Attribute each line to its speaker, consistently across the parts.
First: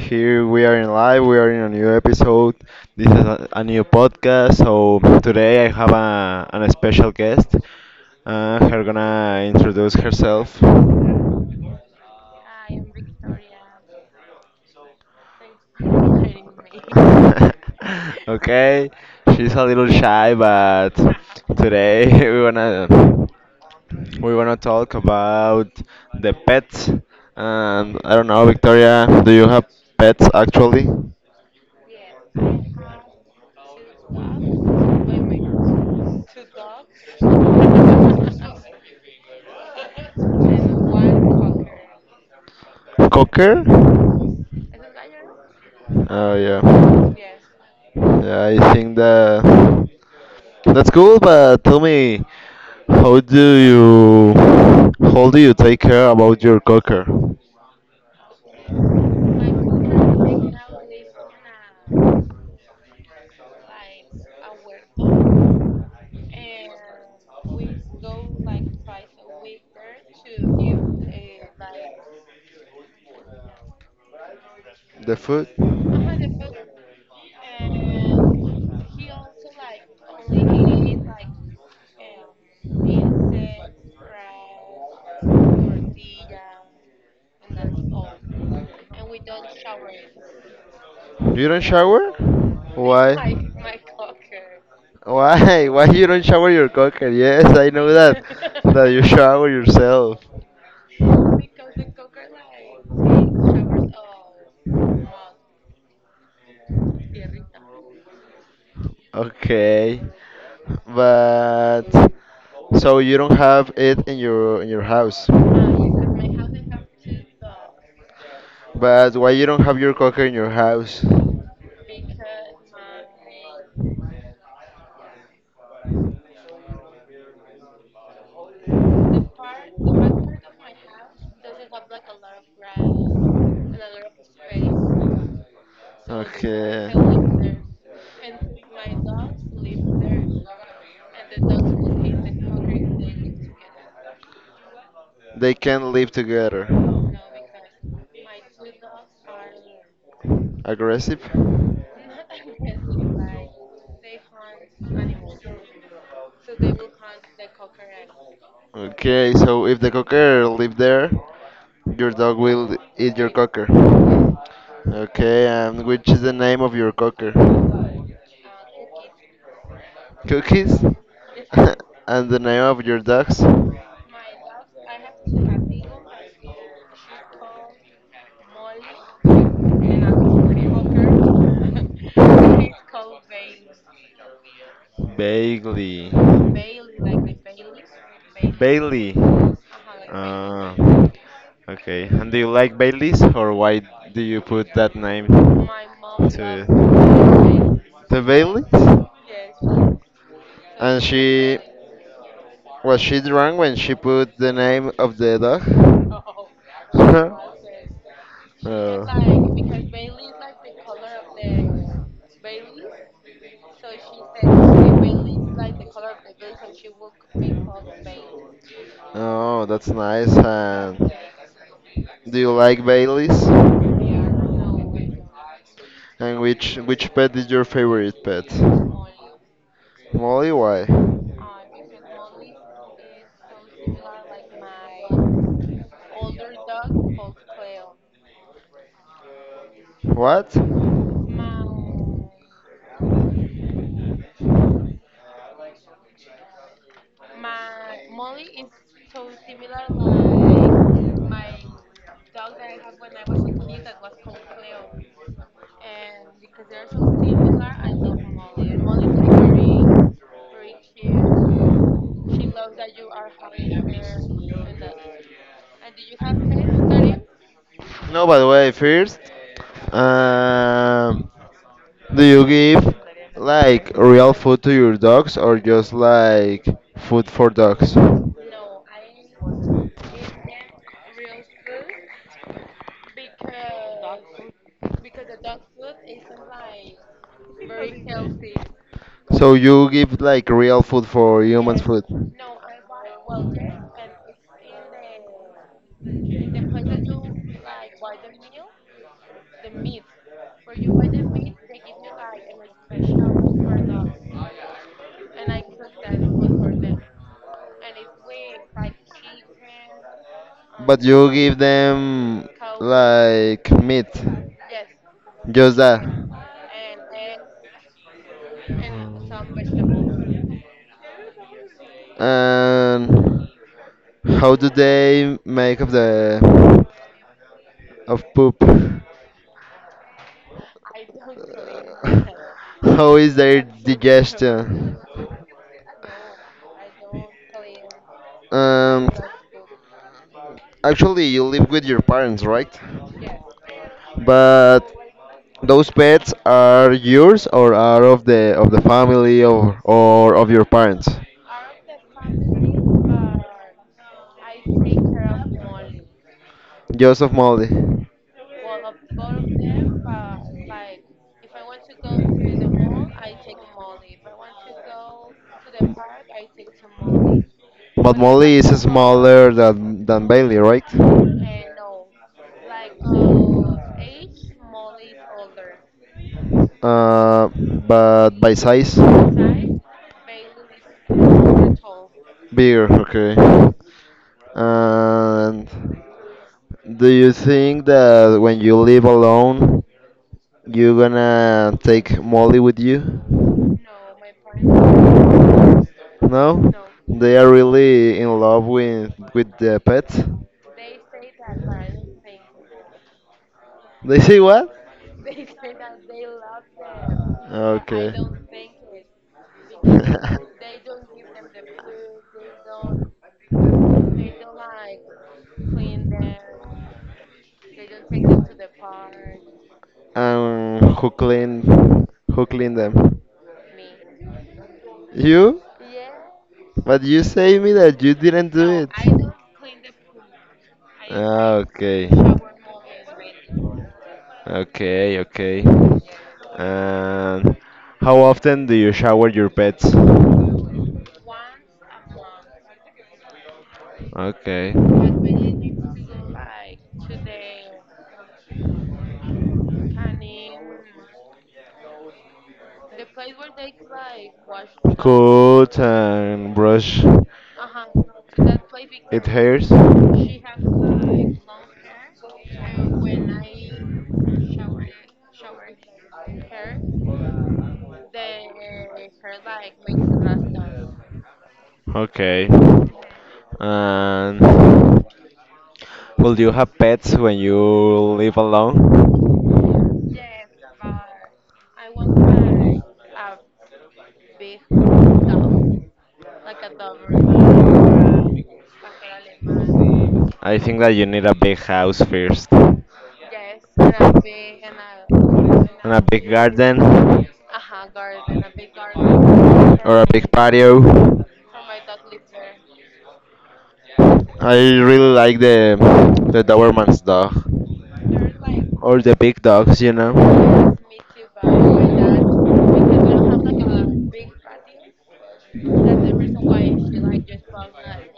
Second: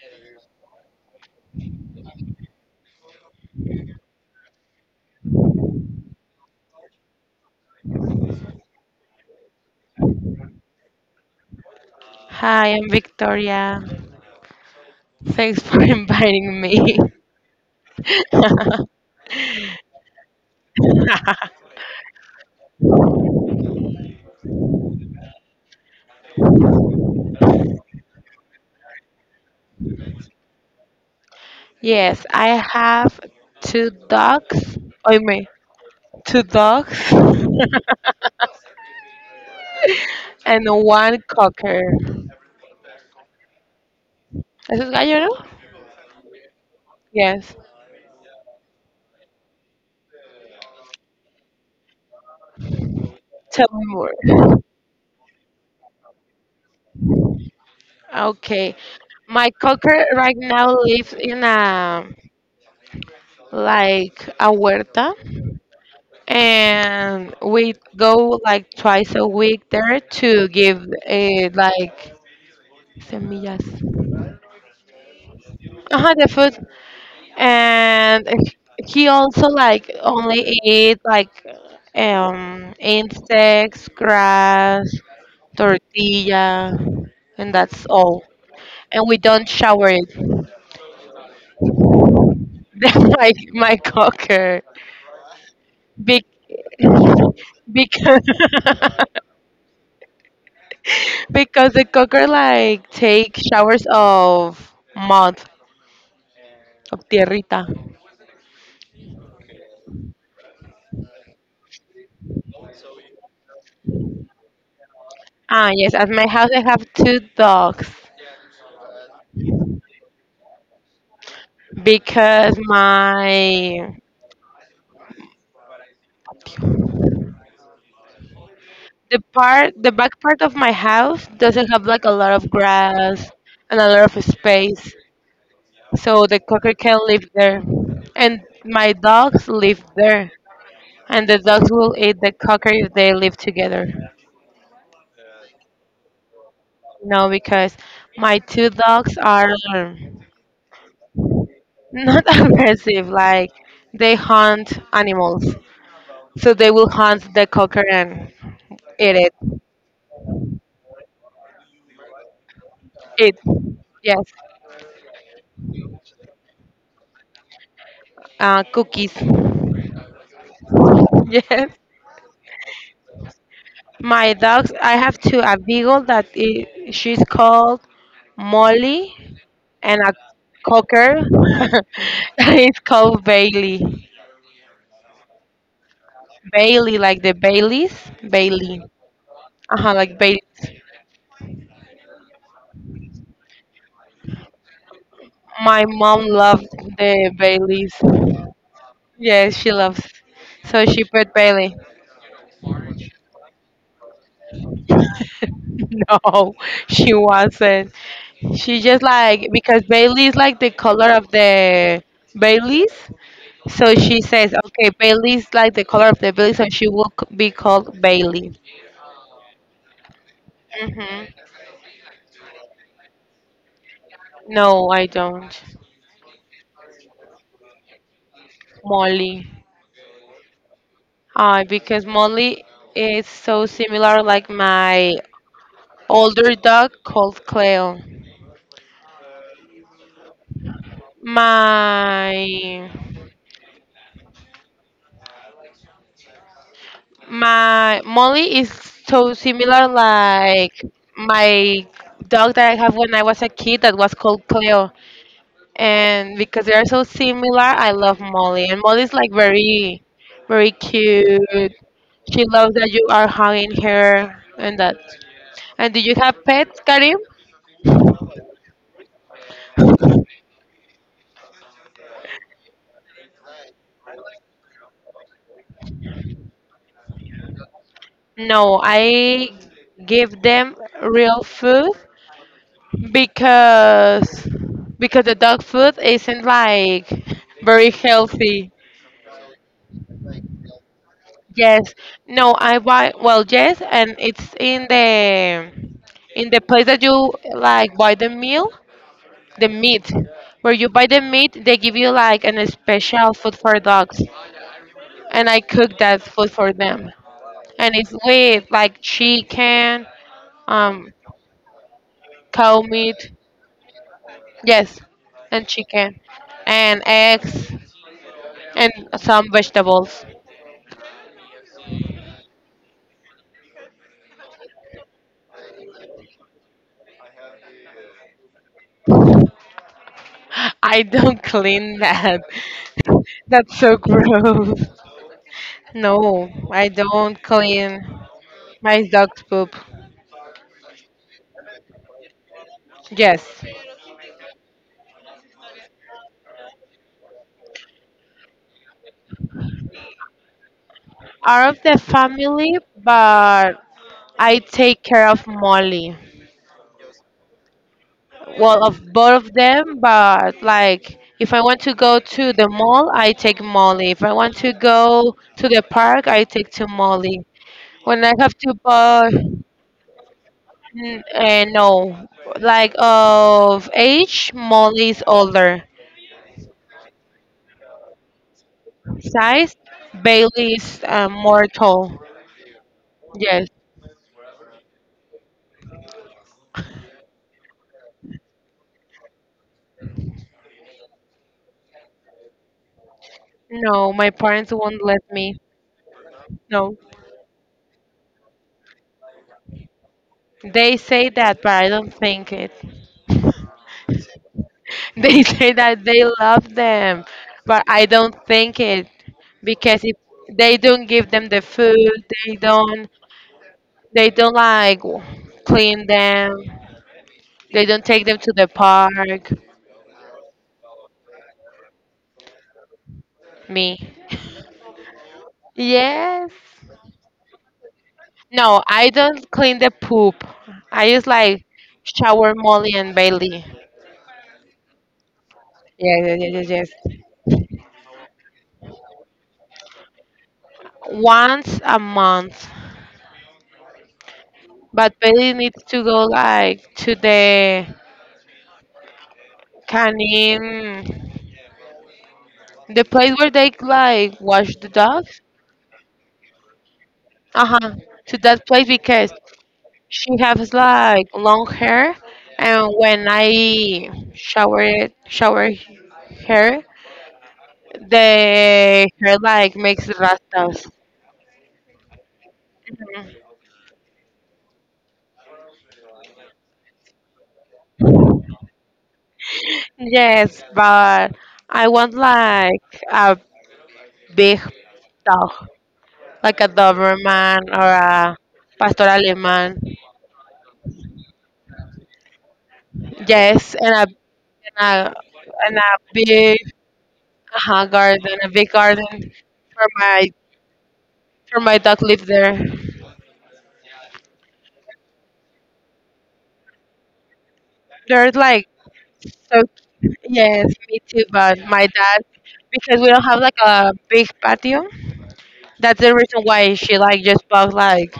Speaker 1: Here we are in live. We are in a new episode. This is a new podcast. So today I have a, an special guest. Her gonna introduce herself.
Speaker 2: Hi, I'm Victoria. Thanks for inviting me.
Speaker 1: Okay, she's a little shy, but today we wanna. We're gonna talk about the pets. And I don't know, Victoria, do you have pets actually?
Speaker 2: Yes, I have two dogs. Oh, me, two dogs and one cocker.
Speaker 1: Cocker?
Speaker 2: ¿Eso es gallo, no?
Speaker 1: Oh yeah.
Speaker 2: Yes.
Speaker 1: Yeah, I think that that's cool. But tell me, how do
Speaker 2: Tell me more.
Speaker 1: you how do you take care about your cocker?
Speaker 2: Okay. My cocker right now lives in a like a huerta, and we go like twice a week there to give a like semillas.
Speaker 1: The food?
Speaker 2: Uh-huh, the food, and he also like only ate like insects, grass, tortilla, and that's all, and we don't shower it.
Speaker 1: You don't shower?
Speaker 2: That's my
Speaker 1: Why?
Speaker 2: cocker
Speaker 1: Why? Why you don't
Speaker 2: big
Speaker 1: shower your cocker? Yes, I know
Speaker 2: because
Speaker 1: that that you shower yourself.
Speaker 2: because the cocker like take showers of mud, of tierrita.
Speaker 1: Okay, but so you don't have it in your house.
Speaker 2: Ah, yes, at my house I have two dogs
Speaker 1: But why you don't have your cocker in your house?
Speaker 2: because my. The part, the back part of my house doesn't have like a lot of grass and a lot of space, so the cocker
Speaker 1: Okay.
Speaker 2: can live there, and my dogs live there, and the dogs will eat the cocker if they live together.
Speaker 1: They can live together.
Speaker 2: No, because my two dogs are
Speaker 1: Aggressive.
Speaker 2: not aggressive, like they hunt animals, so they will hunt the cocker and eat
Speaker 1: Okay,
Speaker 2: it.
Speaker 1: so if the cocker live there, your dog will eat your
Speaker 2: Eat,
Speaker 1: cocker.
Speaker 2: yes,
Speaker 1: Okay, and which is the name of your cocker?
Speaker 2: cookies.
Speaker 1: Cookies?
Speaker 2: Yes.
Speaker 1: And the name of your dogs?
Speaker 2: My dogs, I have two, a beagle that i, she's called Molly, and a cocker it's called Bailey.
Speaker 1: Bailey.
Speaker 2: Bailey, like the Baileys, Bailey.
Speaker 1: Bailey.
Speaker 2: Uh-huh, like Baileys.
Speaker 1: Ah, okay. And do you like Baileys or why do you put that name
Speaker 2: My mom
Speaker 1: to it?
Speaker 2: loved the Baileys.
Speaker 1: The Baileys?
Speaker 2: Yes, she loves. So
Speaker 1: And
Speaker 2: she put
Speaker 1: she,
Speaker 2: Bailey.
Speaker 1: was she drunk when she put the name of the dog?
Speaker 2: No, she wasn't. She just like
Speaker 1: Oh,
Speaker 2: because Bailey is like the color of the Baileys. So she says, okay, Bailey's like the color of the Bailey, so she will c- be called Bailey.
Speaker 1: oh, that's nice. And
Speaker 2: Hmm.
Speaker 1: do you like Baileys?
Speaker 2: No, I don't.
Speaker 1: And which pet is your favorite pet?
Speaker 2: Molly.
Speaker 1: Molly, why?
Speaker 2: Because Molly is so similar like my older dog called Cleo.
Speaker 1: What?
Speaker 2: My my Molly is so similar like my dog that I have when I was a kid that was called Cleo. And because they are so similar, I love Molly. And Molly's like very, very cute. She loves that you are hugging her and that. And do you have pets, Karim?
Speaker 1: No, by the way, first, um, do you give like real food to your dogs or just like food for dogs?
Speaker 2: No, I give them real food because because the dog food isn't like very healthy.
Speaker 1: So you give like real food for humans
Speaker 2: Yes.
Speaker 1: food,
Speaker 2: No, I buy well yes, and it's in the, in the place that you like buy the meal, the meat, where you buy the meat they give you like an special food for dogs, and I cook that food for them, and it's with like chicken,
Speaker 1: but
Speaker 2: um
Speaker 1: you give them
Speaker 2: cow meat,
Speaker 1: like meat,
Speaker 2: yes, and
Speaker 1: just that.
Speaker 2: chicken and eggs and some vegetables.
Speaker 1: And how do they make of the of poop?
Speaker 2: I don't clean that.
Speaker 1: How is their
Speaker 2: That's so gross.
Speaker 1: digestion?
Speaker 2: No, I don't clean my
Speaker 1: Um,
Speaker 2: dog's poop.
Speaker 1: actually, you live with your parents, right?
Speaker 2: Yes,
Speaker 1: But those pets are yours or are of the family or of your parents?
Speaker 2: out of the family, but I take care of Molly.
Speaker 1: Joseph Molly.
Speaker 2: Well, of both of them, but like if I want to go to the mall, I take Molly. If I want to go to the park, I take to Molly.
Speaker 1: But
Speaker 2: When I
Speaker 1: Molly
Speaker 2: have to
Speaker 1: is
Speaker 2: buy,
Speaker 1: smaller than Bailey, right?
Speaker 2: no, like of age, Molly is older.
Speaker 1: But by size,
Speaker 2: Size, Bailey is more tall.
Speaker 1: bigger.
Speaker 2: Yes.
Speaker 1: Okay. And do you think that when you live alone, you're gonna take Molly with you?
Speaker 2: No, my parents won't let me.
Speaker 1: No?
Speaker 2: No,
Speaker 1: They are really in love with the pet.
Speaker 2: they say that, but I don't think it.
Speaker 1: They say what?
Speaker 2: They say that they love them, but I
Speaker 1: Okay.
Speaker 2: don't think it because if they don't give them the food, they don't, they don't like clean them. They don't take them to the park.
Speaker 1: um, who clean, who clean them?
Speaker 2: Me.
Speaker 1: You?
Speaker 2: Yes.
Speaker 1: But you say me that you didn't do
Speaker 2: No,
Speaker 1: it.
Speaker 2: I don't clean the poop. I just
Speaker 1: Ah,
Speaker 2: like
Speaker 1: okay.
Speaker 2: shower Molly and Bailey.
Speaker 1: Okay, okay.
Speaker 2: Yes, yes, yes, yes. Yes.
Speaker 1: And how often do you shower your pets?
Speaker 2: Once a month.
Speaker 1: Okay.
Speaker 2: But Bailey needs to go like to the canine, the place where they like wash the dogs.
Speaker 1: Coat and brush
Speaker 2: Uh huh. To that place
Speaker 1: it
Speaker 2: because
Speaker 1: hairs?
Speaker 2: she has like long hair, and when I shower her, the hair like makes rastas.
Speaker 1: Okay.
Speaker 2: Mhm.
Speaker 1: And will you have pets when you live alone?
Speaker 2: Yes, but I want like a big dog, like a Doberman or a Pastor Alemán.
Speaker 1: I think that you need a big house first.
Speaker 2: Yes, and a, and a,
Speaker 1: And
Speaker 2: and a
Speaker 1: a big big
Speaker 2: big
Speaker 1: garden.
Speaker 2: garden, a big garden for
Speaker 1: Or a big
Speaker 2: my,
Speaker 1: pets. Patio.
Speaker 2: for my dog live there.
Speaker 1: I really like the Doberman's dog.
Speaker 2: They're like
Speaker 1: Or the big
Speaker 2: so
Speaker 1: dogs, you
Speaker 2: yes,
Speaker 1: know.
Speaker 2: me too, but my dad because we don't have like a big patio. That's the reason why she like just bought like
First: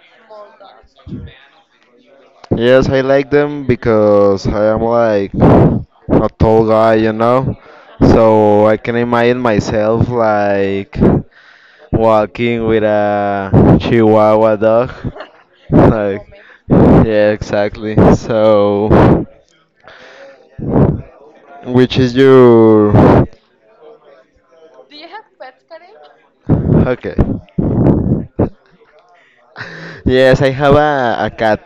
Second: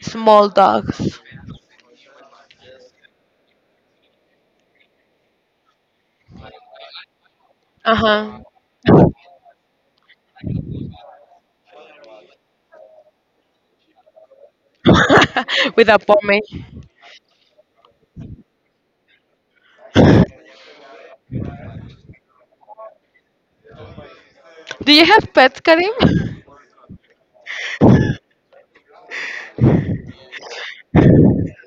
Speaker 2: small dogs.
Speaker 1: Yes, I like them because I am like a tall guy, you know?
Speaker 2: Uh huh.
Speaker 1: So I can imagine myself like walking with a Chihuahua dog.
Speaker 2: With a
Speaker 1: Like,
Speaker 2: pomade.
Speaker 1: yeah, exactly. So, which is your.
Speaker 2: Do you have pets, Karim?
Speaker 1: Okay. Yes, I have a cat.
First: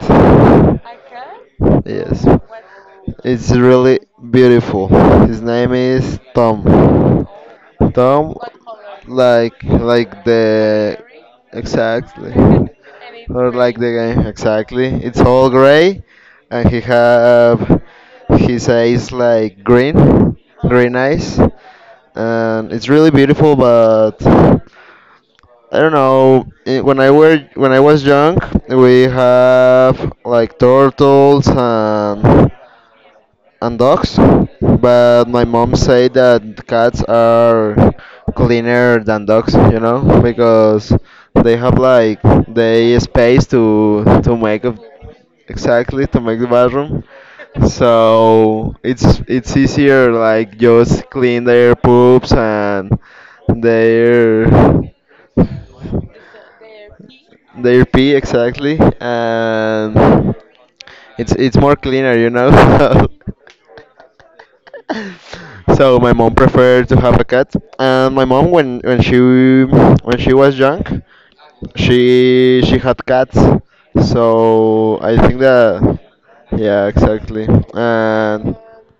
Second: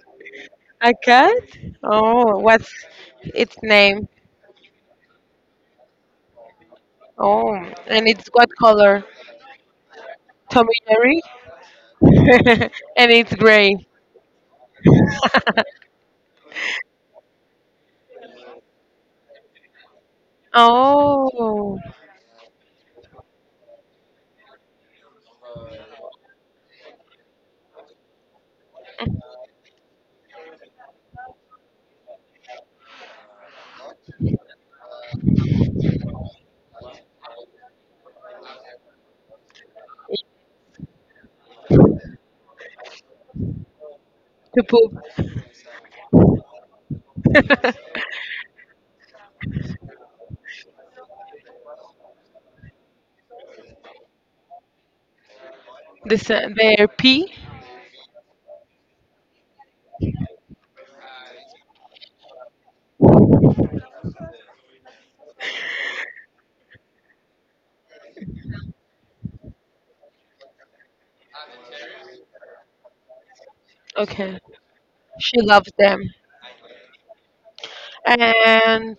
Speaker 2: A
Speaker 1: A
Speaker 2: cat?
Speaker 1: cat? Yes.
Speaker 2: Oh,
Speaker 1: Oh,
Speaker 2: what's
Speaker 1: it's
Speaker 2: its
Speaker 1: really
Speaker 2: name?
Speaker 1: beautiful. His name is Tom.
Speaker 2: Oh,
Speaker 1: Oh,
Speaker 2: and it's
Speaker 1: Tom,
Speaker 2: what color?
Speaker 1: like
Speaker 2: Tommy
Speaker 1: the
Speaker 2: Jerry?
Speaker 1: exactly,
Speaker 2: And it's
Speaker 1: or
Speaker 2: gray.
Speaker 1: like the guy exactly. It's all gray, and he have his eyes like green. Oh, green eyes,
Speaker 2: Oh,
Speaker 1: and it's really beautiful. But I don't know. When I were when I was young, we have like turtles and dogs, but my mom said that cats are cleaner than dogs, you know, because they have like they space to make
Speaker 2: to
Speaker 1: a,
Speaker 2: poop.
Speaker 1: exactly to make the bathroom. So it's easier like just clean their poops and their
Speaker 2: This their pee.
Speaker 1: their pee exactly and it's more cleaner, you know. So my mom preferred to have a cat, and my mom when she was young, she had cats.
Speaker 2: Okay,
Speaker 1: So I think
Speaker 2: she loves
Speaker 1: that
Speaker 2: them.
Speaker 1: yeah, exactly. And
Speaker 2: And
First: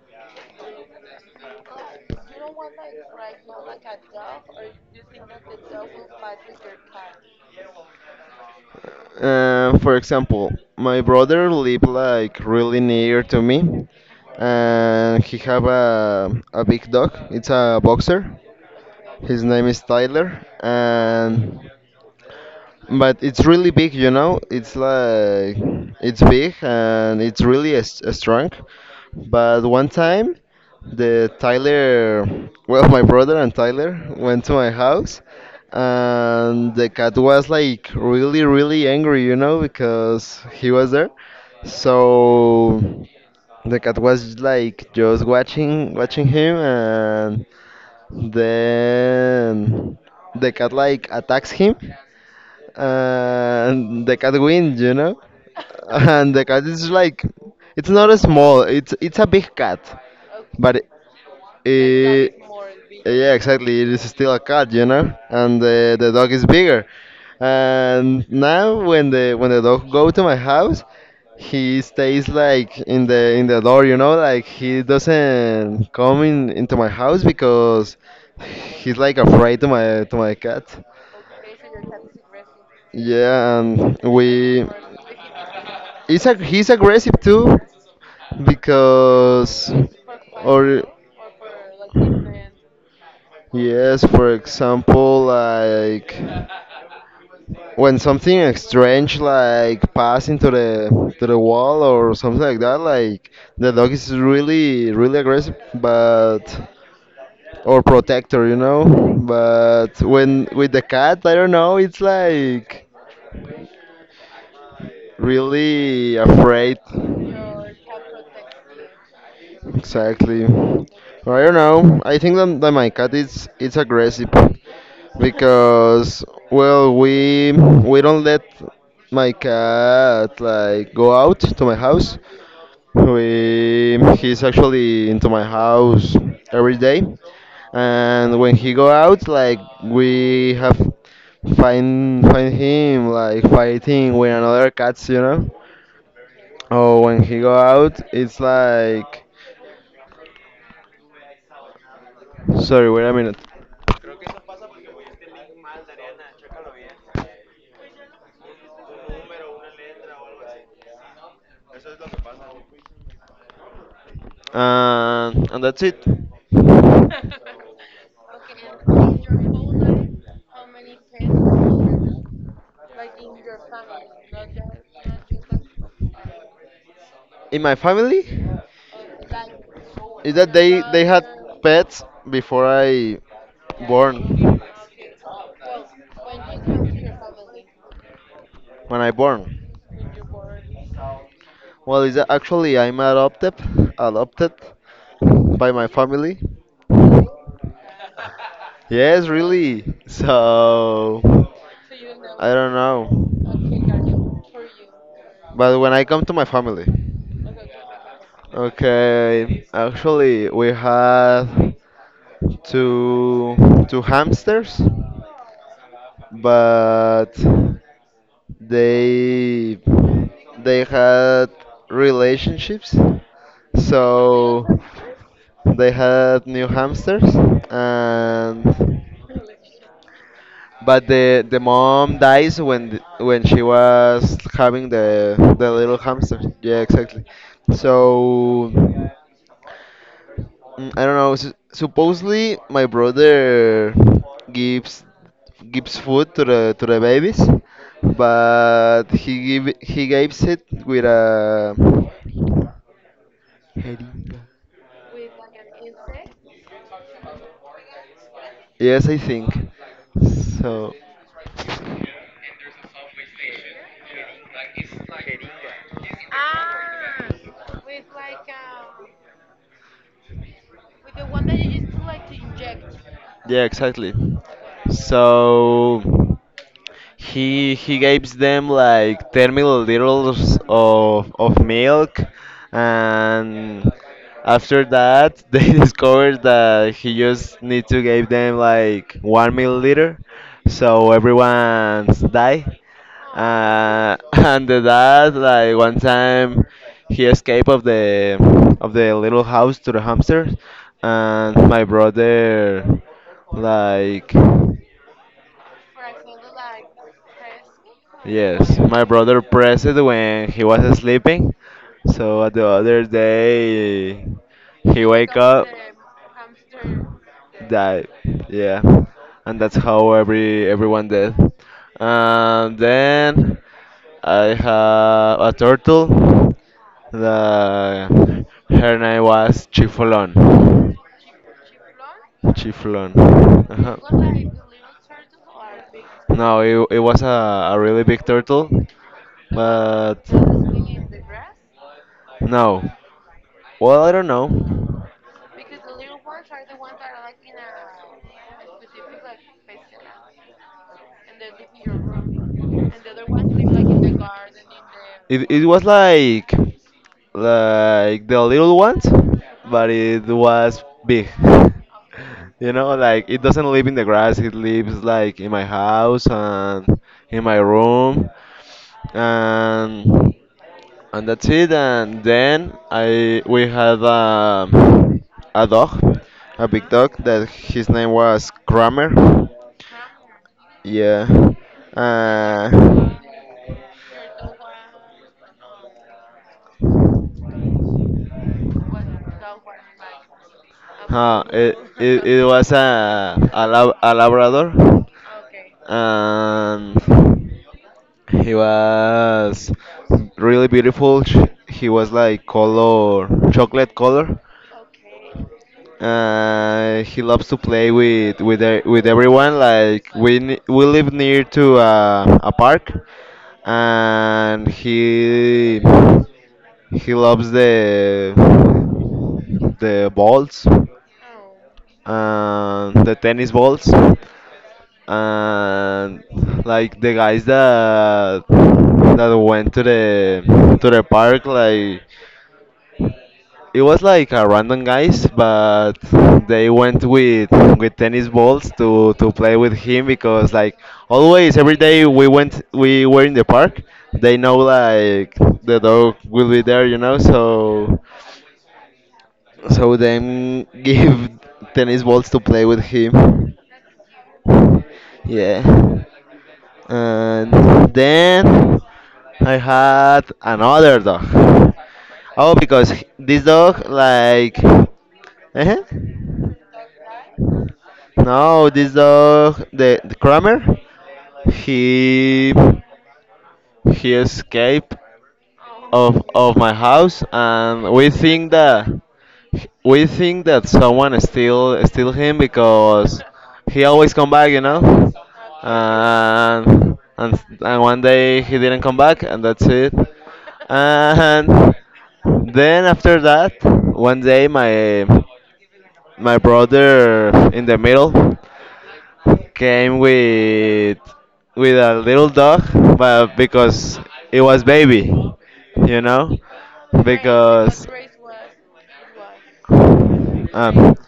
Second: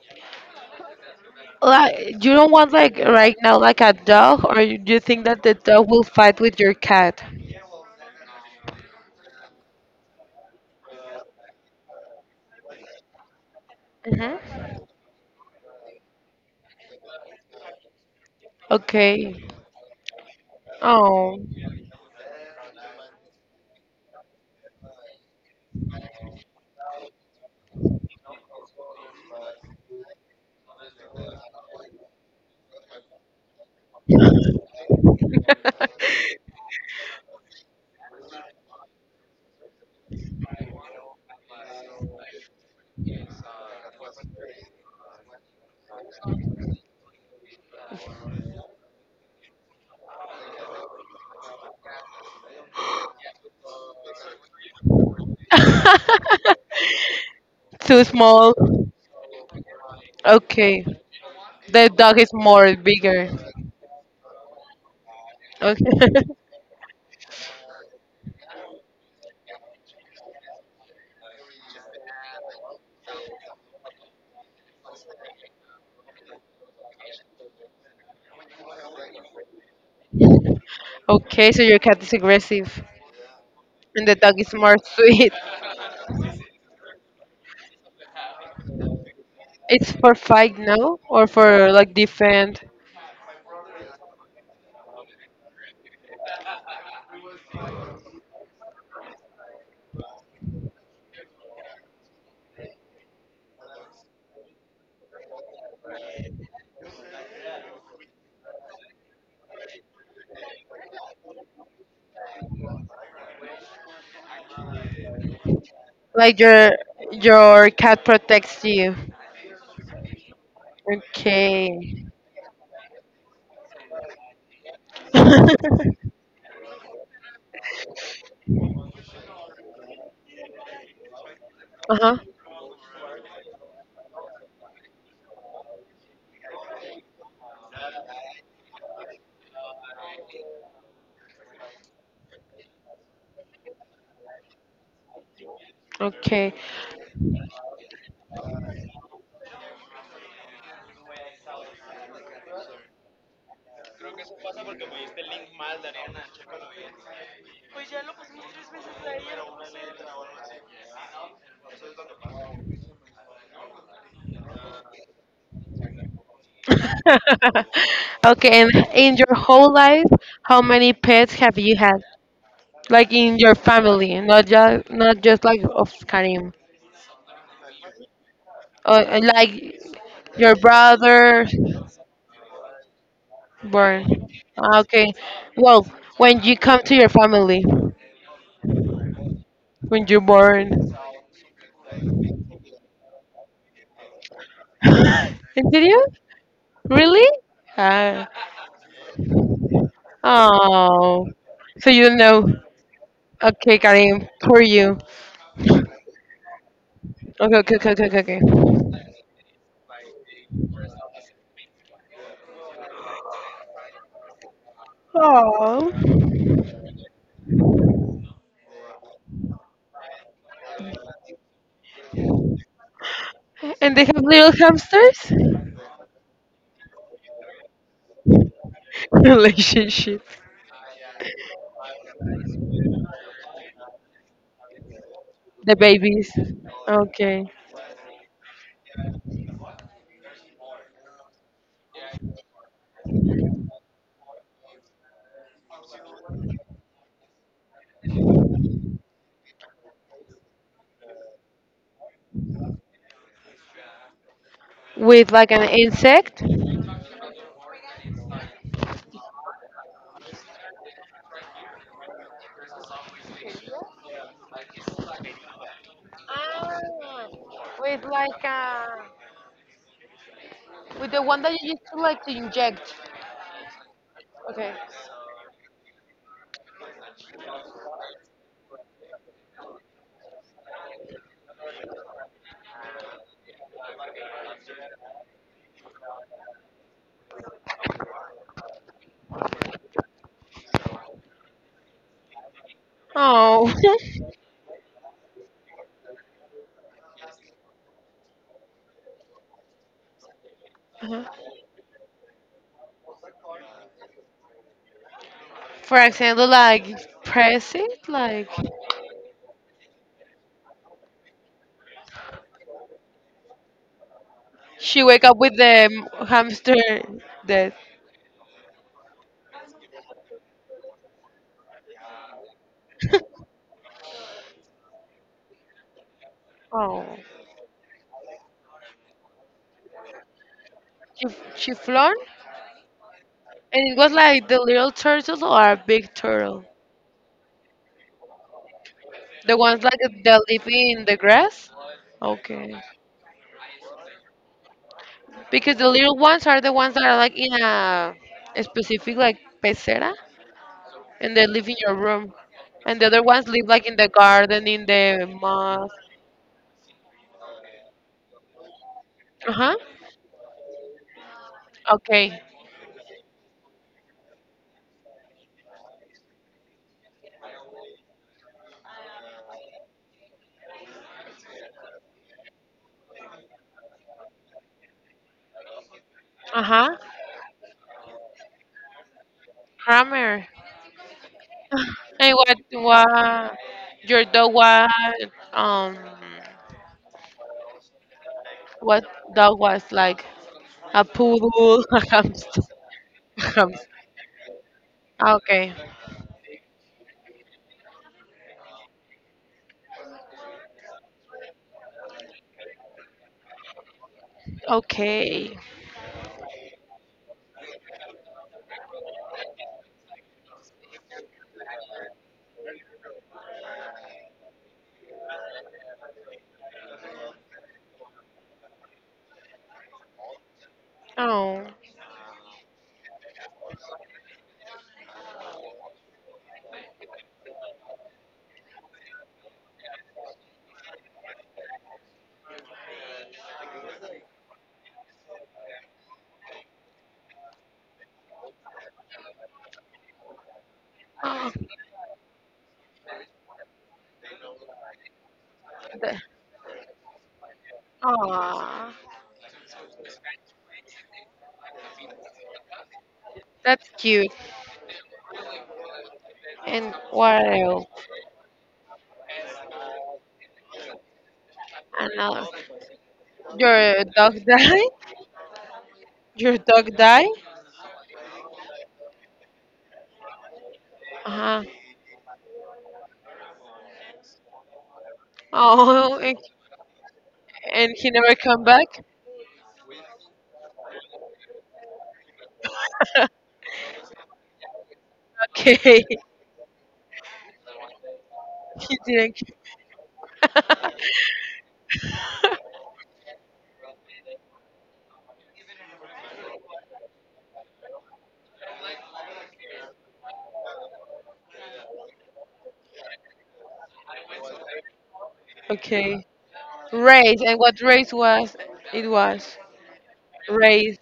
Speaker 2: like, you don't want like right now like a dog, or you, do you think that the dog will fight with your cat?
Speaker 1: for example, my brother lived like really near to me,
Speaker 2: Hmm.
Speaker 1: and he have a big dog. It's a boxer.
Speaker 2: Okay.
Speaker 1: His name is Tyler,
Speaker 2: Oh.
Speaker 1: and but it's really big, you know. It's like it's big and it's really a, strong. But one time, the Tyler, well, my brother and Tyler went to my house, and the cat was like really, really angry, you know, because he was there. So the cat was like just watching him, and then the cat like attacks him and the cat wins, you know. And the cat is like, it's
Speaker 2: Too
Speaker 1: not a
Speaker 2: small.
Speaker 1: small, it's a big cat, but
Speaker 2: Okay. The dog is
Speaker 1: it,
Speaker 2: more bigger.
Speaker 1: yeah, exactly, it is still a cat, you know. And the
Speaker 2: Okay.
Speaker 1: dog is bigger. And now when the dog go to my house, he stays like in the door, you know, like he doesn't come in into my house because he's like afraid to my cat.
Speaker 2: Okay, so your cat is aggressive
Speaker 1: Yeah, and
Speaker 2: and the dog is
Speaker 1: we.
Speaker 2: more sweet.
Speaker 1: He's aggressive too, because
Speaker 2: It's for fight
Speaker 1: or
Speaker 2: now or for like defend?
Speaker 1: yes, for example, like when something strange like pass into the to the wall or something like that, like the dog is really really aggressive, but or protector, you know. But when with the cat, I don't know, it's like. Really
Speaker 2: Like your
Speaker 1: afraid.
Speaker 2: your cat protects you.
Speaker 1: Exactly. Or I don't know.
Speaker 2: Okay.
Speaker 1: I think that, that my cat is it's aggressive
Speaker 2: Uh-huh.
Speaker 1: because well we don't let my cat like go out to my house. We he's actually into my house every day, and when he go out, like we have find him like fighting with another cats, you know.
Speaker 2: Okay.
Speaker 1: Oh, when he go out, it's like, sorry, wait a minute, and that's it.
Speaker 2: Okay, and in your whole life, how many pets have you had? Like in your family, not just, not just like of Karim.
Speaker 1: In my family,
Speaker 2: Or like
Speaker 1: is that
Speaker 2: your
Speaker 1: they had
Speaker 2: brother
Speaker 1: pets before I
Speaker 2: born.
Speaker 1: born,
Speaker 2: Ah, okay. Well, when you come to your family,
Speaker 1: when I born.
Speaker 2: when you're born.
Speaker 1: Well, is that actually I'm adopted by my
Speaker 2: Did you?
Speaker 1: family.
Speaker 2: Really? Uh,
Speaker 1: Yes, really. So
Speaker 2: oh. So you don't know.
Speaker 1: I don't know,
Speaker 2: Okay, Karim, for you.
Speaker 1: but when I come to my family,
Speaker 2: Okay, okay, okay, okay, okay.
Speaker 1: okay, actually we had. to to hamsters,
Speaker 2: Oh.
Speaker 1: but they they had relationships,
Speaker 2: And they have little
Speaker 1: so
Speaker 2: hamsters?
Speaker 1: they had new hamsters, and
Speaker 2: Relationship.
Speaker 1: but the mom dies when when she was having the
Speaker 2: The
Speaker 1: little
Speaker 2: babies.
Speaker 1: hamster. Yeah, exactly.
Speaker 2: Okay.
Speaker 1: So. I don't know. S Supposedly, my brother gives gives food to the babies, but he give he gives it with a heringa.
Speaker 2: With like an insect?
Speaker 1: Yes, I think. So,
Speaker 2: Ah, with like with the one that you used to like to inject.
Speaker 1: yeah, exactly.
Speaker 2: Okay.
Speaker 1: So. He gives them like 10 milliliters of milk, and after that they discovered that he just need to give them like 1 milliliter, so everyone's die.
Speaker 2: Oh.
Speaker 1: Uh, and the dad, like one time, he escaped of the little house to the hamsters,
Speaker 2: Uh-huh.
Speaker 1: and my brother, like.
Speaker 2: For example, like press it, like
Speaker 1: Yes, my brother pressed it when he was sleeping. So the other day
Speaker 2: she
Speaker 1: he
Speaker 2: wake
Speaker 1: wake
Speaker 2: up with
Speaker 1: up,
Speaker 2: the hamster
Speaker 1: died.
Speaker 2: dead.
Speaker 1: Died. Yeah, and that's how every everyone did. And then I have a turtle.
Speaker 2: Oh.
Speaker 1: The her name was Chiflon.
Speaker 2: Chif- chiffon,
Speaker 1: Chiflon.
Speaker 2: and
Speaker 1: Uh-huh.
Speaker 2: it was like the little turtle or a big
Speaker 1: No,
Speaker 2: turtle,
Speaker 1: it was a really big turtle,
Speaker 2: the ones like
Speaker 1: but
Speaker 2: that live in the grass. Okay,
Speaker 1: no. Well, I don't know.
Speaker 2: because the little ones are the ones that are like in a specific like pecera, and they live in your room, and the other ones live like in the garden, in the
Speaker 1: In the It, it was
Speaker 2: moss.
Speaker 1: like the little ones,
Speaker 2: Uh huh.
Speaker 1: but it was big.
Speaker 2: Okay.
Speaker 1: You know, like it doesn't live in the grass. It lives like in my house and in my room, and and that's it. And then I we had a dog,
Speaker 2: Uh
Speaker 1: a big
Speaker 2: huh.
Speaker 1: dog that his name was Kramer.
Speaker 2: Kramer.
Speaker 1: Yeah.
Speaker 2: And what
Speaker 1: Uh,
Speaker 2: what your dog was um what dog was like a poodle, a
Speaker 1: it
Speaker 2: hamster.
Speaker 1: was a lab, a Labrador.
Speaker 2: Ah, okay.
Speaker 1: And he was really beautiful. He was like color, chocolate color.
Speaker 2: Okay.
Speaker 1: He loves to play with with everyone. Like we live near to a park, and he loves the balls
Speaker 2: Oh.
Speaker 1: and the tennis balls and like the guys that that went to the park like it was like a random guys, but they went with tennis balls to play with him because like
Speaker 2: Oh.
Speaker 1: always every day we were in the park. They know like the dog
Speaker 2: The-
Speaker 1: will be there, you know. So
Speaker 2: aw,
Speaker 1: so them give tennis balls to play with him.
Speaker 2: that's cute.
Speaker 1: Yeah,
Speaker 2: And what else?
Speaker 1: and then I had another dog.
Speaker 2: Another.
Speaker 1: Oh, because this dog
Speaker 2: Your dog
Speaker 1: like.
Speaker 2: died?
Speaker 1: Uh-huh.
Speaker 2: Your dog died?
Speaker 1: No, this dog, the Kramer,
Speaker 2: Uh-huh.
Speaker 1: he he escaped
Speaker 2: Oh,
Speaker 1: of my house, and
Speaker 2: and he never come back?
Speaker 1: we think that someone steal him because he always come back, you know,
Speaker 2: Okay.
Speaker 1: and and one day he didn't come
Speaker 2: He
Speaker 1: back, and
Speaker 2: didn't.
Speaker 1: that's it, and then after that, one day my my brother in the middle came with a little dog, but because it was baby, you
Speaker 2: Okay.
Speaker 1: know,
Speaker 2: Race. And what
Speaker 1: because
Speaker 2: race was it was?
Speaker 1: um,
Speaker 2: Race.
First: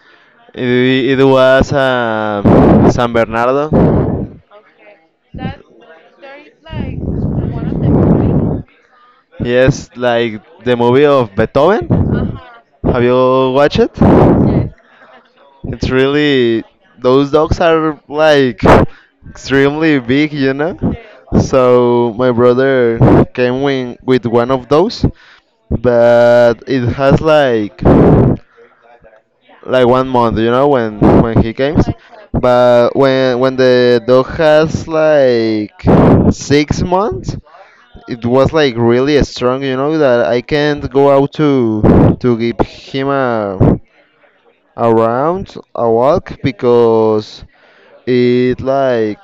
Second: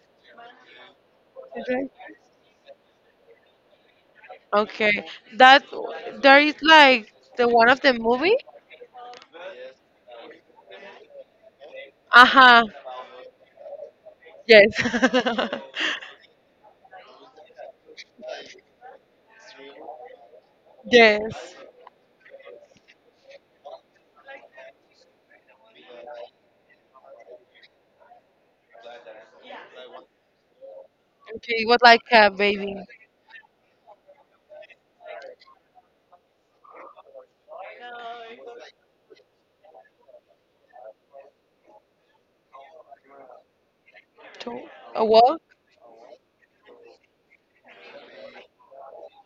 Speaker 1: it, it was a San Bernardo.
Speaker 2: Okay. That there is like the one of the movie?
Speaker 1: Yes, like the movie of Beethoven.
Speaker 2: Uh-huh.
Speaker 1: Have you watched it?
Speaker 2: Yes.
Speaker 1: It's really those dogs are like extremely big, you know.
Speaker 2: Yes.
Speaker 1: So my brother came in with one of those, but it has like 1 month, you know, when he
Speaker 2: Okay, it
Speaker 1: came.
Speaker 2: was like a baby
Speaker 1: But when the dog has like 6 months, it was like really strong, you know, that I can't go out to give him
Speaker 2: to
Speaker 1: a
Speaker 2: a walk.
Speaker 1: round, a walk because it like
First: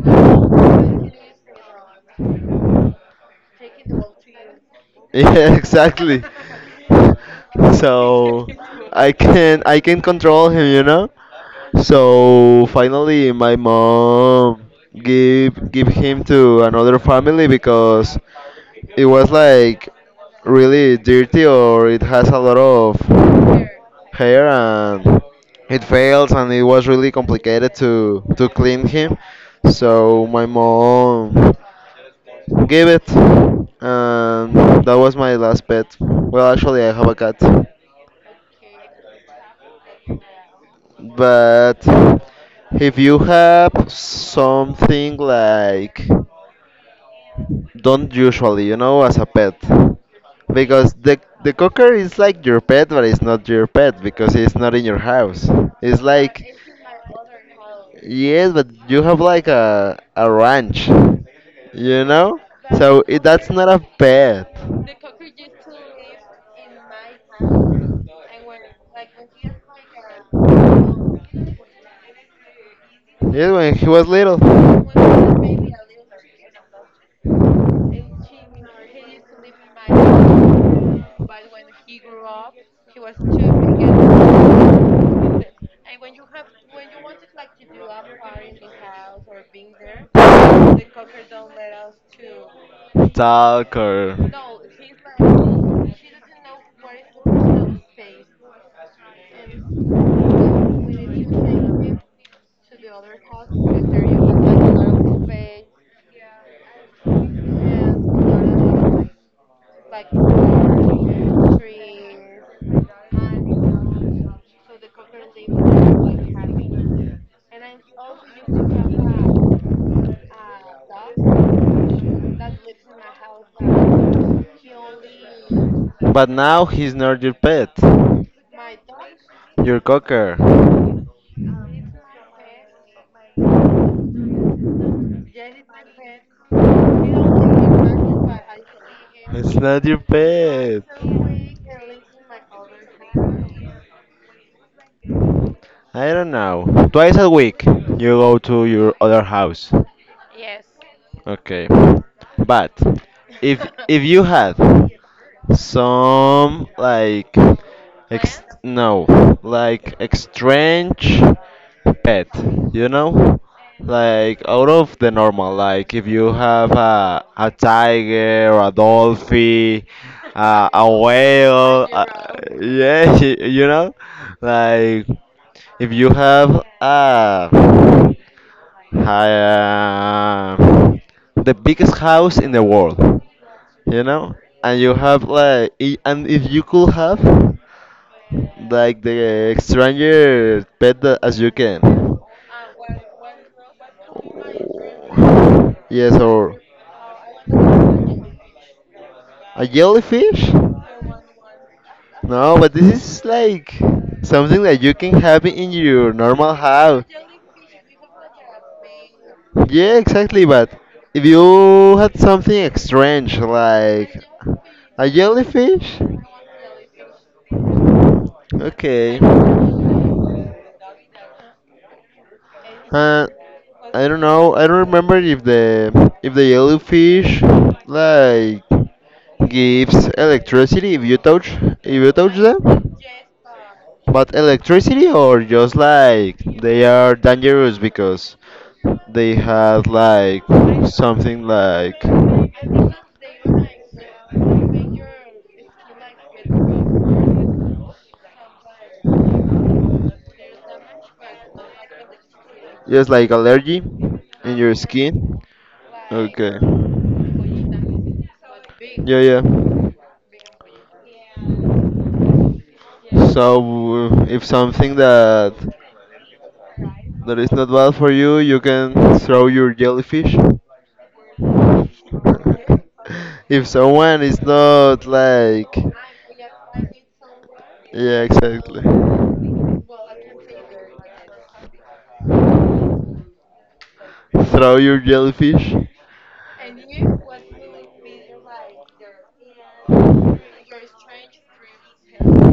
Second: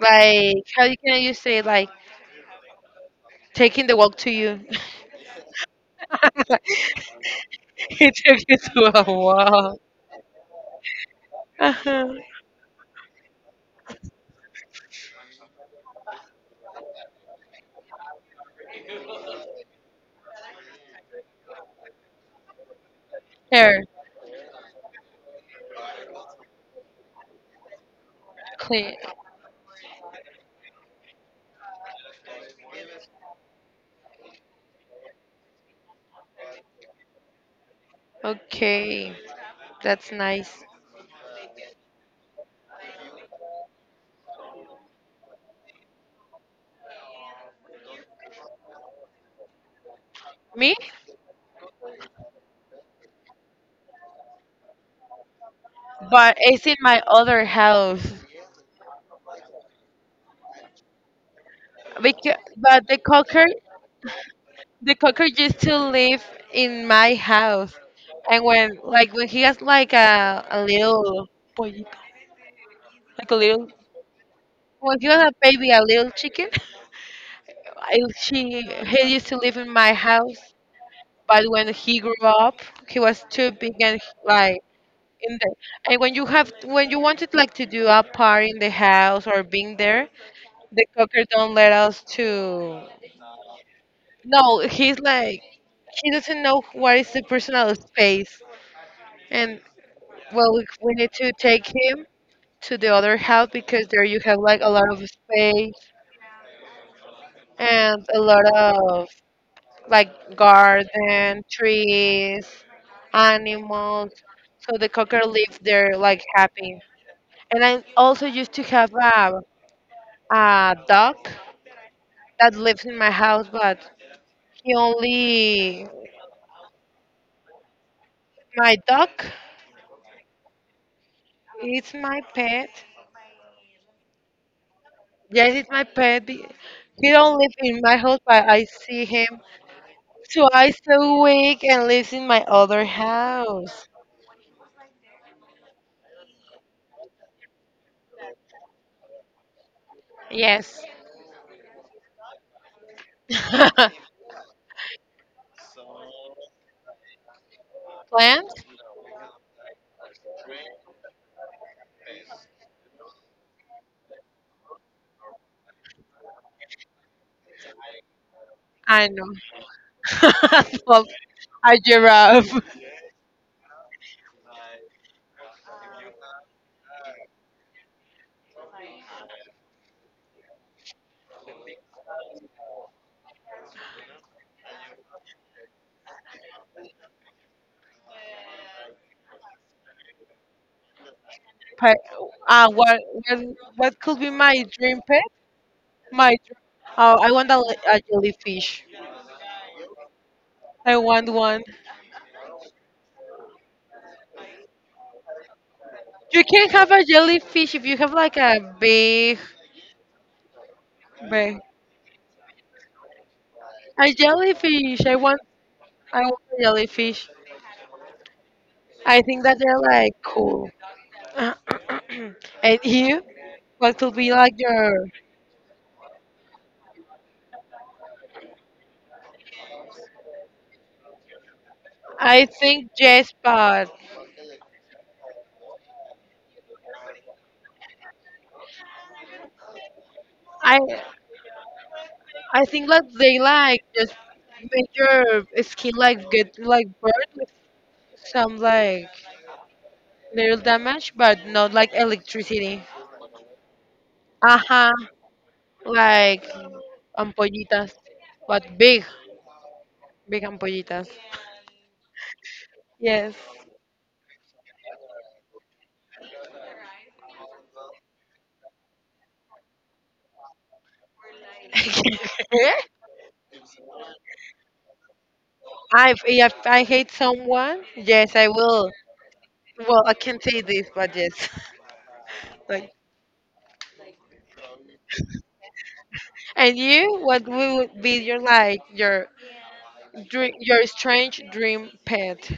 Speaker 2: Like how you can you say like taking the walk to you?
Speaker 1: yeah, exactly.
Speaker 2: He took
Speaker 1: So
Speaker 2: you to a walk.
Speaker 1: I can control him, you know.
Speaker 2: Uh-huh.
Speaker 1: So finally, my mom give him to another family because it was like really dirty or it has a lot of
Speaker 2: Hair
Speaker 1: hair and it fails and it was really complicated to clean
Speaker 2: clean.
Speaker 1: him. So my mom gave it, and that was my last pet. Well, actually, I have a cat,
Speaker 2: Okay, that's nice.
Speaker 1: but if you have something like don't usually, as a pet,
Speaker 2: Me?
Speaker 1: because the cocker is like your pet, but it's not your pet because it's not in your house. It's
Speaker 2: But
Speaker 1: like
Speaker 2: it's in my other house.
Speaker 1: yes, but you have like a ranch, you
Speaker 2: Because,
Speaker 1: know,
Speaker 2: but
Speaker 1: so that's not a pet.
Speaker 2: the cocker used to live in my house. And when, like, when he has like a little pollito, like a
Speaker 1: Yes,
Speaker 2: little,
Speaker 1: when he was little.
Speaker 2: when he was a baby, a little chicken, I, she he used to live in my house, but when he grew up, he was too big, and like in the, and when you have when you wanted like to do a party in the house or being there, the cocker don't let us to.
Speaker 1: Stalker.
Speaker 2: No, he's like he doesn't know what is the personal space, and well, we need to take him to the other house because there you have like a lot of space and a lot of like garden, trees, animals. So the cocker lives there like happy. And I also used to have a dog that lives in my house, but he only,
Speaker 1: But now he's not your pet,
Speaker 2: my dog.
Speaker 1: your cocker.
Speaker 2: It's my pet. Yes, it's my pet. Be- he don't live in my house, but I see him
Speaker 1: It's not your
Speaker 2: twice
Speaker 1: pet.
Speaker 2: a week and lives in my other house.
Speaker 1: I don't know. Twice a week you go to your other house.
Speaker 2: Yes.
Speaker 1: Okay. But if if you had some like
Speaker 2: Plants?
Speaker 1: no, like strange pet, you know, like out of the normal. Like if you have a tiger, a
Speaker 2: I know.
Speaker 1: dolphin, a
Speaker 2: Well, a
Speaker 1: whale,
Speaker 2: giraffe.
Speaker 1: yeah, you know, like if you have a the biggest house in the world, you know, and you have like and if you could have like the stranger pet as you can.
Speaker 2: But, uh, what, what what could be my dream pet?
Speaker 1: Yes,
Speaker 2: My
Speaker 1: or
Speaker 2: dr- I want a jellyfish.
Speaker 1: a jellyfish.
Speaker 2: I want one.
Speaker 1: No, but this is like something that you can have in your
Speaker 2: You
Speaker 1: normal
Speaker 2: can have a
Speaker 1: house.
Speaker 2: jellyfish if you have like a big,
Speaker 1: Yeah, exactly, but if
Speaker 2: big
Speaker 1: you had something strange
Speaker 2: a
Speaker 1: like
Speaker 2: jellyfish.
Speaker 1: a jellyfish.
Speaker 2: I want a jellyfish. I
Speaker 1: Okay.
Speaker 2: think that they're like cool. And you?
Speaker 1: Uh,
Speaker 2: What
Speaker 1: I
Speaker 2: could
Speaker 1: don't
Speaker 2: be like
Speaker 1: know. I don't
Speaker 2: your?
Speaker 1: remember if the yellowfish like gives electricity if you touch
Speaker 2: I think
Speaker 1: them.
Speaker 2: yes, but
Speaker 1: But electricity, or just like they are dangerous because they have like
Speaker 2: I
Speaker 1: something like
Speaker 2: I think like they like just make your skin like get like burnt with some like little damage, but not like electricity.
Speaker 1: just like allergy in your
Speaker 2: Aha,
Speaker 1: skin.
Speaker 2: like
Speaker 1: Okay.
Speaker 2: ampollitas, but big,
Speaker 1: Yeah, yeah.
Speaker 2: big ampollitas.
Speaker 1: Yeah.
Speaker 2: Yes.
Speaker 1: So if something that that is not bad for you, you can throw your jellyfish. If someone is not like.
Speaker 2: I have if I hate someone,
Speaker 1: Yeah,
Speaker 2: yes, I
Speaker 1: exactly.
Speaker 2: will. Well, I can't say this, but yes. Like,
Speaker 1: Throw your jellyfish.
Speaker 2: and you, what would be your like your dream, your strange dream pet?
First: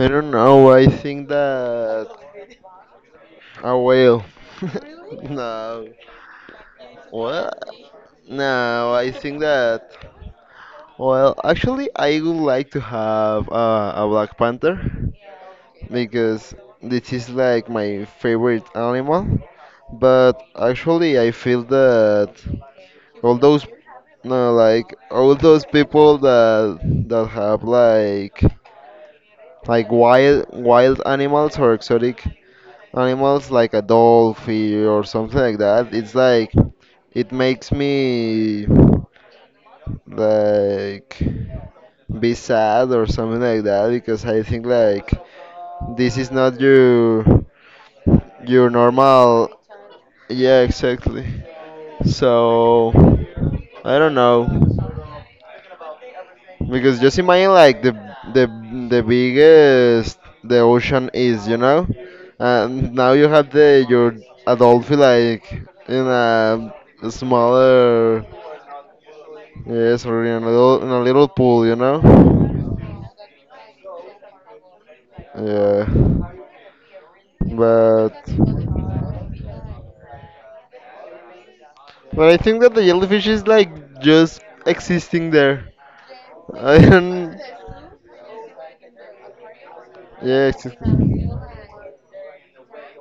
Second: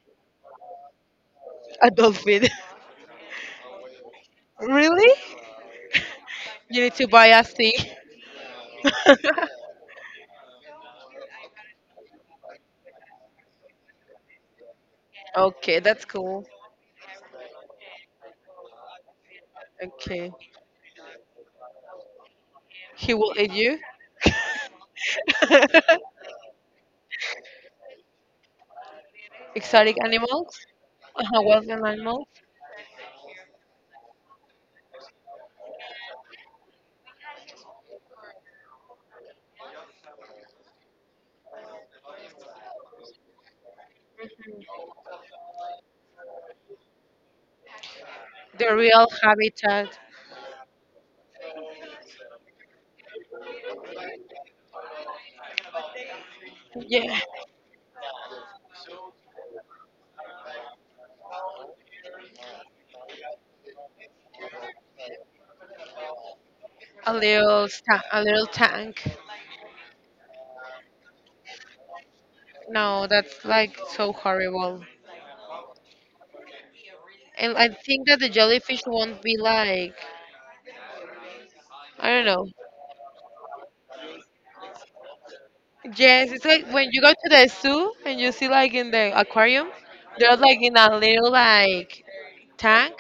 Speaker 1: I don't know. I think
Speaker 2: A
Speaker 1: that
Speaker 2: dolphin.
Speaker 1: a whale.
Speaker 2: Really?
Speaker 1: No.
Speaker 2: You need to buy a
Speaker 1: What?
Speaker 2: thing.
Speaker 1: No, I think that. Well, actually, I would like to have a Black Panther,
Speaker 2: Okay, that's cool.
Speaker 1: because this is like my favorite animal.
Speaker 2: Okay.
Speaker 1: But actually, I feel that
Speaker 2: He will
Speaker 1: all
Speaker 2: eat
Speaker 1: those,
Speaker 2: you.
Speaker 1: no, like all those people that that have like
Speaker 2: Exotic
Speaker 1: wild
Speaker 2: animals.
Speaker 1: wild animals or
Speaker 2: Western
Speaker 1: exotic
Speaker 2: animals.
Speaker 1: animals like a dolphin or something like that. It's like it makes me like. Be sad or something like that, because I think like this is not your your
Speaker 2: The real
Speaker 1: normal.
Speaker 2: habitat.
Speaker 1: Yeah, exactly, so I don't know, because
Speaker 2: Yeah.
Speaker 1: just imagine like the the biggest the ocean is, you know, and now you have the your adult feel like in a
Speaker 2: A little sta- a
Speaker 1: smaller,
Speaker 2: little tank.
Speaker 1: yes, or in a little pool, you know.
Speaker 2: No, that's like so horrible.
Speaker 1: Yeah.
Speaker 2: And I think
Speaker 1: But
Speaker 2: that the jellyfish won't be like I don't
Speaker 1: but I
Speaker 2: know.
Speaker 1: think that the jellyfish is like just existing there.
Speaker 2: Yes, it's like
Speaker 1: I
Speaker 2: when you go to
Speaker 1: don't.
Speaker 2: the zoo and you see like in the aquarium, they're
Speaker 1: Yeah,
Speaker 2: like in a
Speaker 1: existing.
Speaker 2: little like tank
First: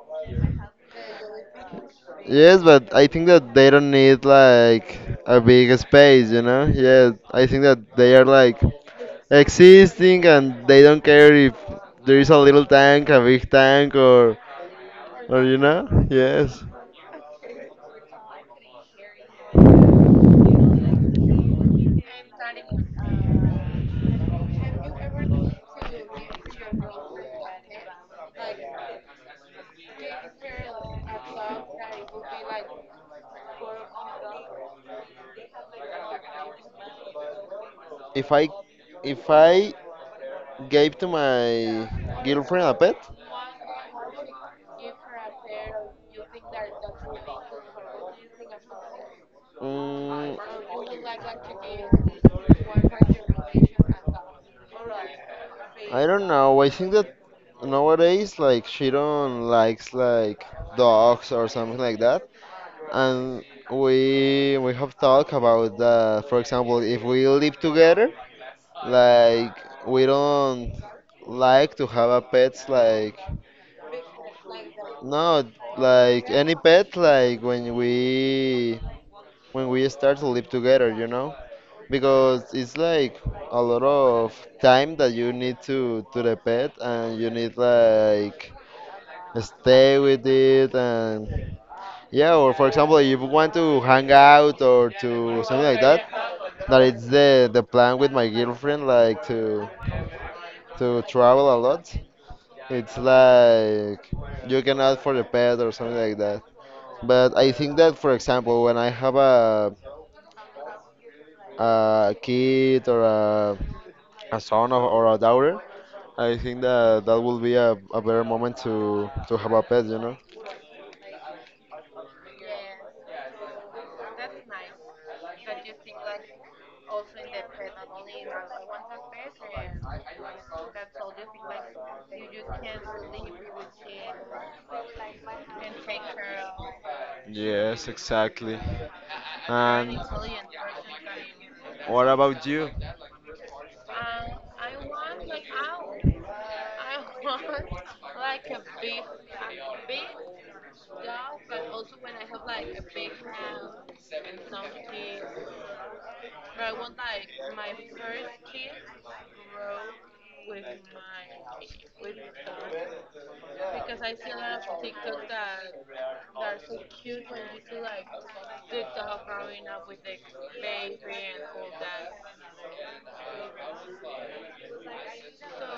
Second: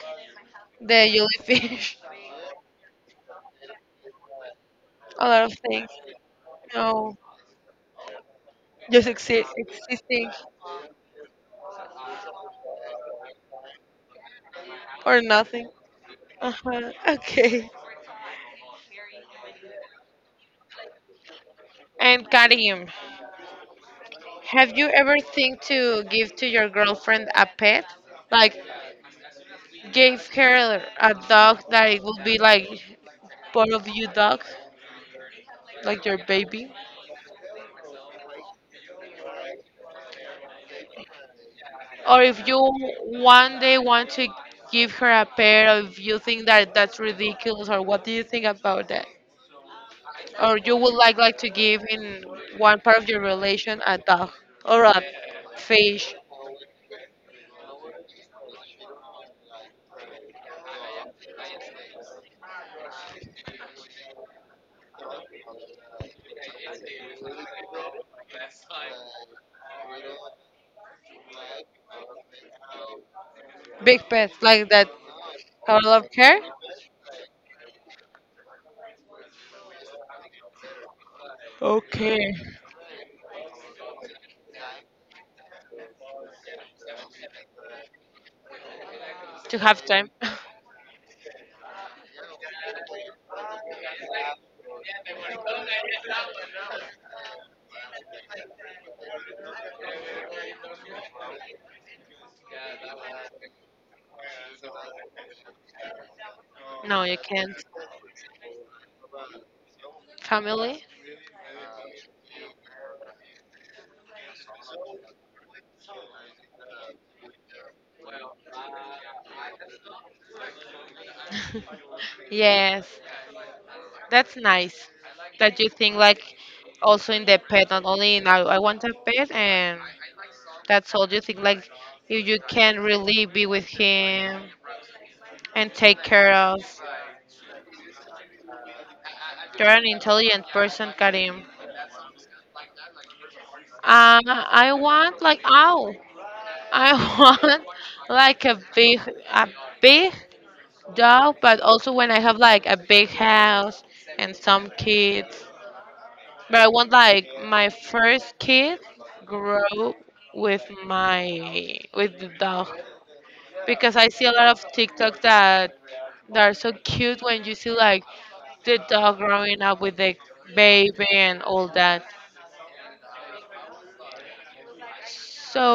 Speaker 2: the jellyfish,
Speaker 1: Yes, but I think that they don't need like
Speaker 2: a
Speaker 1: a
Speaker 2: lot of
Speaker 1: big
Speaker 2: things.
Speaker 1: space, you know? Yeah,
Speaker 2: No,
Speaker 1: I think that they are like
Speaker 2: just exi-
Speaker 1: existing
Speaker 2: existing
Speaker 1: and they don't care if there is a little tank, a big tank, or.
Speaker 2: or nothing.
Speaker 1: Arena? Yes.
Speaker 2: Uh-huh. Okay. And Karim, have you ever think to give to your girlfriend a pet? Like gave her a dog that it would be like part of you dog, like your baby?
Speaker 1: If I if I gave to my
Speaker 2: Or if you
Speaker 1: girlfriend a pet,
Speaker 2: one day want to give her a pet, or if you think that that's ridiculous, or what do you think about that?
Speaker 1: mm,
Speaker 2: Or you would like to give in one part of your relation a dog or a
Speaker 1: I
Speaker 2: fish,
Speaker 1: don't know. I think that nowadays like she don't likes like dogs or something like that. And we have talked about that. For example, if we live together, like we don't like to have a pets like
Speaker 2: big pet like that?
Speaker 1: no
Speaker 2: How I love
Speaker 1: like
Speaker 2: care.
Speaker 1: any pet like when we start to live together, you know,
Speaker 2: Okay.
Speaker 1: because it's like a lot of time that you need to the pet and you need like
Speaker 2: To have
Speaker 1: stay
Speaker 2: time.
Speaker 1: with it and yeah, or for example, if you want to hang out or to something like that, that it's the plan with my girlfriend, like to travel a lot. It's like you can ask for the pet or something like that.
Speaker 2: No, you
Speaker 1: But I
Speaker 2: can't.
Speaker 1: think that, for example, when I have
Speaker 2: Family.
Speaker 1: a kid or a son or a daughter, I think that that will be a better moment to have a pet, you know.
Speaker 2: Yes, that's nice. That you think like also in the pet, not only in I want a pet, and that's all. You think like if you can really be with him and take care of.
Speaker 1: Yes, exactly.
Speaker 2: You're an
Speaker 1: And
Speaker 2: intelligent person, Karim.
Speaker 1: what about you?
Speaker 2: Uh, I want like owl. I want like a big, a big dog, but also when I have like a big house and some kids. But I want like my first kid grow with my, with the dog because I see a lot of TikTok that that are so cute when you see like the dog growing up with the baby and all that.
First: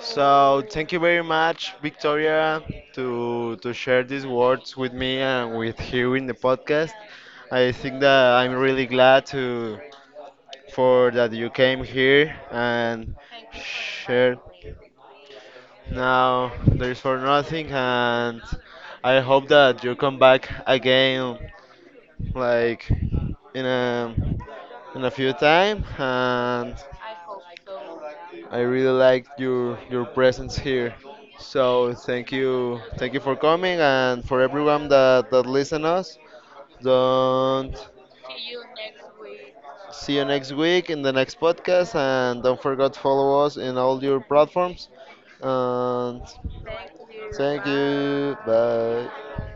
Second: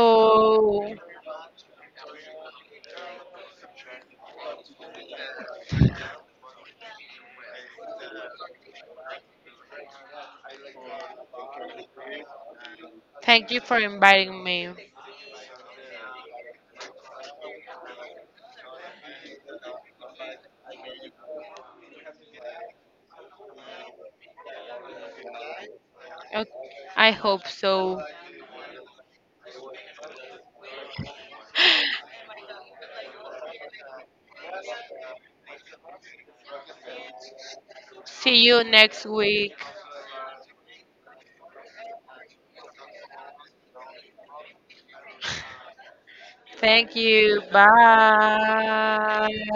Speaker 1: So thank you very much, Victoria, to share these words with me and with you in the podcast. I think that I'm really glad to for that you came here and
Speaker 2: thank you for
Speaker 1: shared.
Speaker 2: inviting me.
Speaker 1: Now there's for nothing, and I hope that you come back again, like in a in a few time,
Speaker 2: Ok,
Speaker 1: and
Speaker 2: I hope so.
Speaker 1: I really like your presence here. So thank you for coming, and for everyone that that listen us. Don't
Speaker 2: See you next week.
Speaker 1: see you next week in the next podcast, and don't forget to follow us in all your platforms. And
Speaker 2: Thank you.
Speaker 1: thank you.
Speaker 2: Bye.
Speaker 1: Bye.